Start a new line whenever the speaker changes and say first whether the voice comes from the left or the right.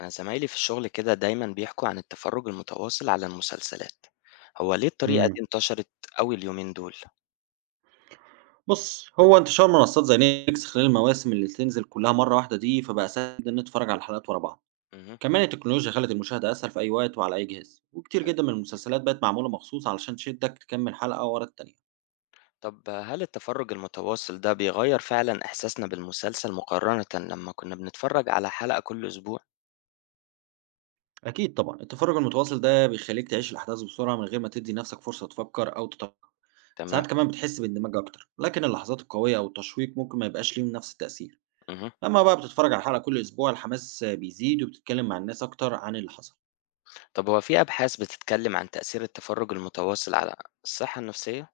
left: أنا زمايلي في الشغل كده دايما بيحكوا عن التفرج المتواصل على المسلسلات. هو ليه الطريقة دي
right: إمم.
left: انتشرت أوي اليومين دول؟
right: بُص، هو انتشار منصات زي Netflix خلال المواسم اللي تنزل كلّها مرّة واحدة دي، فبقى سهل جدًا نتفرّج على الحلقات ورا بعض.
left: مهم.
right: كمان التكنولوجيا خلّت المشاهدة أسهل في أي وقت وعلى أي جهاز، وكتير
left: حلو.
right: جدًا من المسلسلات بقت معمولة مخصوص علشان تشدّك تكمّل حلقة ورا التانية.
left: طب هل التفرج المتواصل ده بيغير فعلا إحساسنا بالمسلسل مقارنة لما كنا بنتفرج على حلقة كل أسبوع؟
right: أكيد طبعًا، التفرّج المتواصل ده بيخلّيك تعيش الأحداث بسرعة من غير ما تدّي نَفْسك فرصة تفكّر أو تتوقع.
left: تمام.
right: ساعات كمان بتحس باندماج أكتر، لكن اللحظات القوية أو التشويق ممكن ما يبقاش ليهم نَفْس التأثير.
left: مهم.
right: أمّا بقى بتتفرّج على حلقة كل أسبوع، الحماس بيزيد وبتتكلّم مع الناس أكتر عن اللي حصل.
left: طب هو في أبحاث بتتكلم عن تأثير التفرج المتواصل على الصحة النفسية؟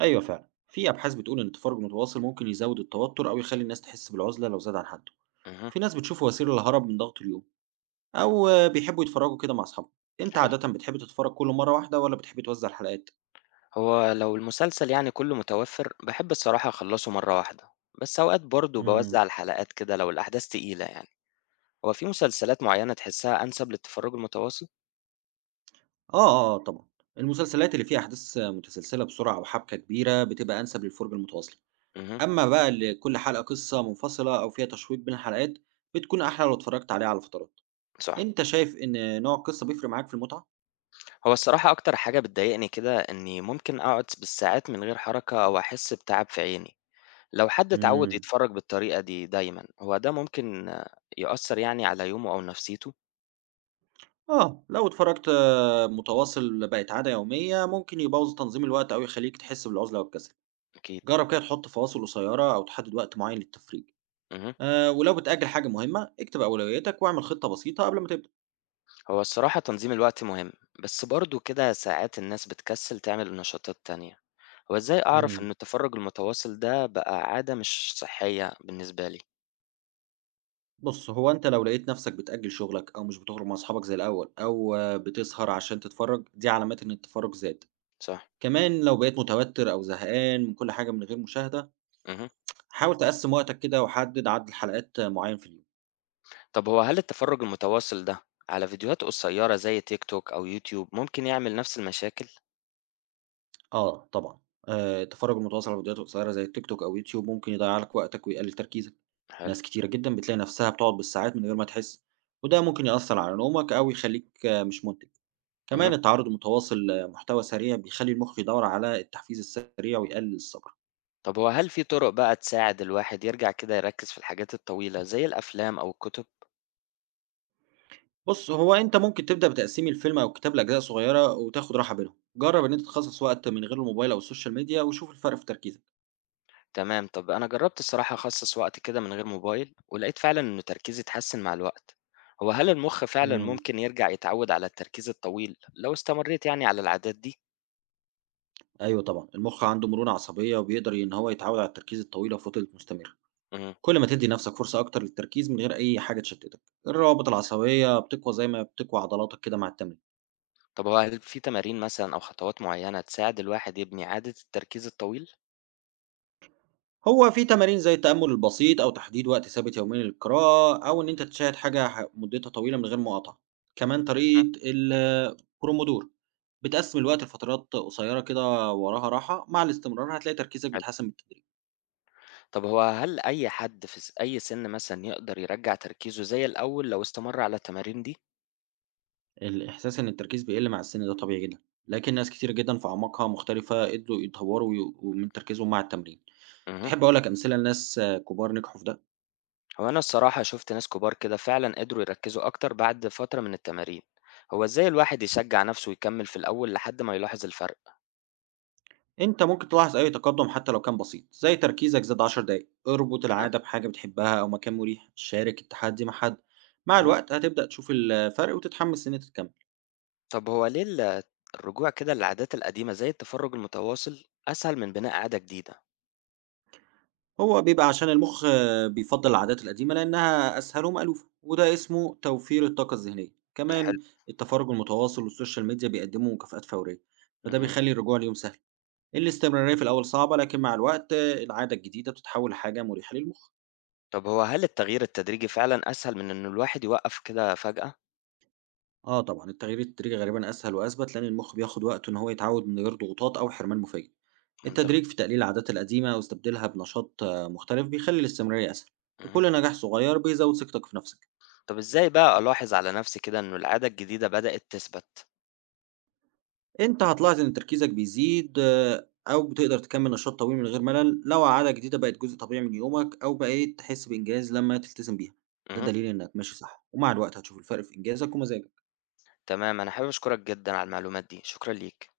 right: أيوه فعلا في أبحاث بتقول إن التفرج المتواصل ممكن يزود التوتر أو يخلي الناس تحس بالعزلة لو زاد عن حده.
left: مهم.
right: في ناس بتشوفه وسيلة للهرب من ضغط اليوم، أو بيحبوا يتفرجوا كده مع أصحابهم. أنت
left: حلو.
right: عادة بتحب تتفرج كل مرة واحدة ولا بتحب توزع الحلقات؟
left: هو لو المسلسل يعني كله متوفر بحب الصراحة أخلصه مرة واحدة، بس أوقات برضه بوزع
right: امم.
left: الحلقات كده لو الأحداث تقيلة يعني. هو في مسلسلات معينة تحسّها أنسب للتفرّج المتواصل؟
right: آه آه آه طبعا. المسلسلات اللي فيها أحداث متسلسلة بسرعة أو حبكة كبيرة بتبقى أنسب للفرجة المتواصلة.
left: اهم،
right: أما بقى اللي كل حلقة قصة منفصلة أو فيها تشويق بين الحلقات بتكون أحلى لو اتفرجت عليها على فترات.
left: صح.
right: أنت شايف إن نوع القصة بيفرق معاك في المتعة؟
left: هو الصراحة أكتر حاجة بتضايقني كده إنّي ممكن أقعد بالساعات من غير حركة أو أحس بتعب في عيني. لو حد اتعوّد
right: امم
left: يتفرّج بالطريقة دي دايمًا، هو ده ممكن يأثّر يعني على يومه أو نفسيته؟
right: اه لو اتفرجت متواصل بقت عادة يومية، ممكن يبوّظ تنظيم الوقت أو يخلّيك تحس بالعُزلة والكسل.
left: أكيد.
right: جرّب كده تحط فواصل قصيّرة أو تحدد وقت معيّن للتفريج،
left: اهم.
right: ولو بتأجّل حاجة مهمة، اكتب أولوياتك واعمل خطة بسيطة قبل ما تبدأ.
left: هو الصراحة تنظيم الوقت مهم، بس برضه كده ساعات الناس بتكسّل تعمل نشاطات تانية. هو إزاي أعرف
right: إمم.
left: إن التفرّج المتواصل ده بقى عادة مش صحّية بالنسبة لي؟
right: بُص، هو أنت لو لقيت نَفْسك بتأجّل شغلك أو مش بتخرج مع أصحابك زي الأول أو بتسهر عشان تتفرّج، دي علامات إن التفرّج زاد.
left: صح.
right: كمان لو بقيت متوتّر أو زهقان من كل حاجة من غير مشاهدة،
left: اهم.
right: حاول تقسّم وقتك كده وحدد عدد حلقات معيّن في اليوم.
left: طب هو هل التفرج المتواصل ده على فيديوهات قصيرة زي تيك توك أو يوتيوب ممكن يعمل نفس المشاكل؟
right: آه طبعًا، التفرُّج المتواصل على فيديوهات قصيّرة زي التيك توك أو يوتيوب ممكن يضيّع لك وقتك ويقلِّل تركيزك،
left: حلو.
right: ناس كتيرة جدًا بتلاقي نَفْسها بتقعد بالساعات من غير ما تحس، وده ممكن يأثّر على نومك أو يخلّيك مش مُنتِج،
left: مهم.
right: كمان التعرُّض المتواصل لمحتوى سريع بيخلّي المُخ يدوّر على التحفيز السريع ويقلِّل الصبر.
left: طب هو هل في طرق بقى تساعد الواحد يرجع كده يركز في الحاجات الطويلة زي الأفلام أو الكتب؟
right: بُص، هو أنت ممكن تبدأ بتقسيم الفيلم أو الكتاب لأجزاء صغيّرة وتاخُد راحة بينهم، جرّب إن أنت تخصّص وقت من غير الموبايل أو السوشيال ميديا وشوف الفرق في تركيزك.
left: تمام. طب أنا جربت الصراحة أخصص وقت كده من غير موبايل ولقيت فعلا إن تركيزي اتحسن مع الوقت. هو هل المخ فعلا
right: إمم.
left: ممكن يرجع يتعود على التركيز الطويل لو استمريت يعني على العادات دي؟
right: أيوه طبعًا، المُخ عنده مرونة عصبية وبيقدر إن هو يتعوّد على التركيز الطويلة وفترة مستمرة.
left: مهم.
right: كل ما تدّي نَفْسك فرصة أكتر للتركيز من غير أي حاجة تشتِّتك. الروابط العصبية بتقوى زي ما بتقوى عضلاتك كده مع التمرين.
left: طب هو هل في تمارين مثلا أو خطوات معينة تساعد الواحد يبني عادة التركيز الطويل؟
right: هو في تمارين زي التأمُّل البسيط أو تحديد وقت ثابت يوميًا للقراءة أو إن أنت تشاهد حاجة مُدّتها طويلة من غير مقاطعة. كمان طريقة ال pomodoro بتقسِّم الوقت لفترات قصيرة كده وراها راحة، مع الاستمرار هتلاقي تركيزك
left: مهم.
right: بيتحسّن بالتدريج.
left: طب هو هل أي حد في أي سِن مثلًا يقدر يرجّع تركيزه زي الأول لو استمر على التمارين دي؟
right: الإحساس إن التركيز بيقل مع السن ده طبيعي جدًا، لكن ناس كتير جدًا في أعماقها مختلفة قدروا يطوروا ومن تركيزهم مع التمرين.
left: اهم.
right: تحب أقول لك أمثلة لناس كبار نجحوا في ده؟
left: هو أنا الصراحة شُفت ناس كبار كده فعلًا قدروا يركّزوا أكتر بعد فترة من التمارين. هو إزاي الواحد يشجّع نَفْسه يكمّل في الأول لحد ما يلاحظ الفرق؟
right: أنت ممكن تلاحظ أي تقدم حتى لو كان بسيط، زي تركيزك زاد 10 دقايق، اربط
left: تمام.
right: العادة بحاجة بتحبها أو مكان مريح، شارك التحدي مع حد. مع
left: اهم.
right: الوقت هتبدأ تشوف الفرق وتتحمس إن أنت تكمل.
left: طب هو ليه الرجوع كده للعادات القديمة زي التفرُّج المتواصل أسهل من بناء عادة جديدة؟
right: هو بيبقى عشان المُخ بيفضّل العادات القديمة لإنها أسهل ومألوفة، وده اسمه توفير الطاقة الذهنية،
left: امم، حلو.
right: كمان التفرُّج المتواصل والسوشيال ميديا بيقدّموا مكافآت فورية، فده
left: اهم.
right: بيخلّي الرجوع ليهم سهل، الاستمرارية في الأول صعبة لكن مع الوقت العادة الجديدة بتتحوّل لحاجة مريحة للمُخ.
left: طب هو هل التغيير التدريجي فعلًا أسهل من إنه الواحد يوقّف كده فجأة؟
right: آه طبعًا، التغيير التدريجي غالبًا أسهل وأثبت لإن المُخ بياخُد وقته إن هو يتعوّد من غير ضغوطات أو حرمان مفاجئ.
left: منطقي.
right: التدريج في تقليل العادات القديمة واستبدالها بنشاط مختلف بيخلّي الاستمرارية أسهل،
left: اهم.
right: وكل نجاح صغير بيزوّد ثقتك في نَفْسك.
left: طب إزاي بقى ألاحظ على نفسي كده إنه العادة الجديدة بدأت تثبت؟
right: أنت هتلاحظ إن تركيزك بيزيد أو بتقدر تكمل نشاط طويل من غير ملل لو عادة جديدة بقت جزء طبيعي من يومك أو بقيت تحس بإنجاز لما تلتزم بيها. ده
left: اهم،
right: دليل إنك ماشي صح ومع الوقت هتشوف الفرق في إنجازك ومزاجك.
left: تمام، أنا حابب أشكرك جدًا على المعلومات دي، شكرًا ليك.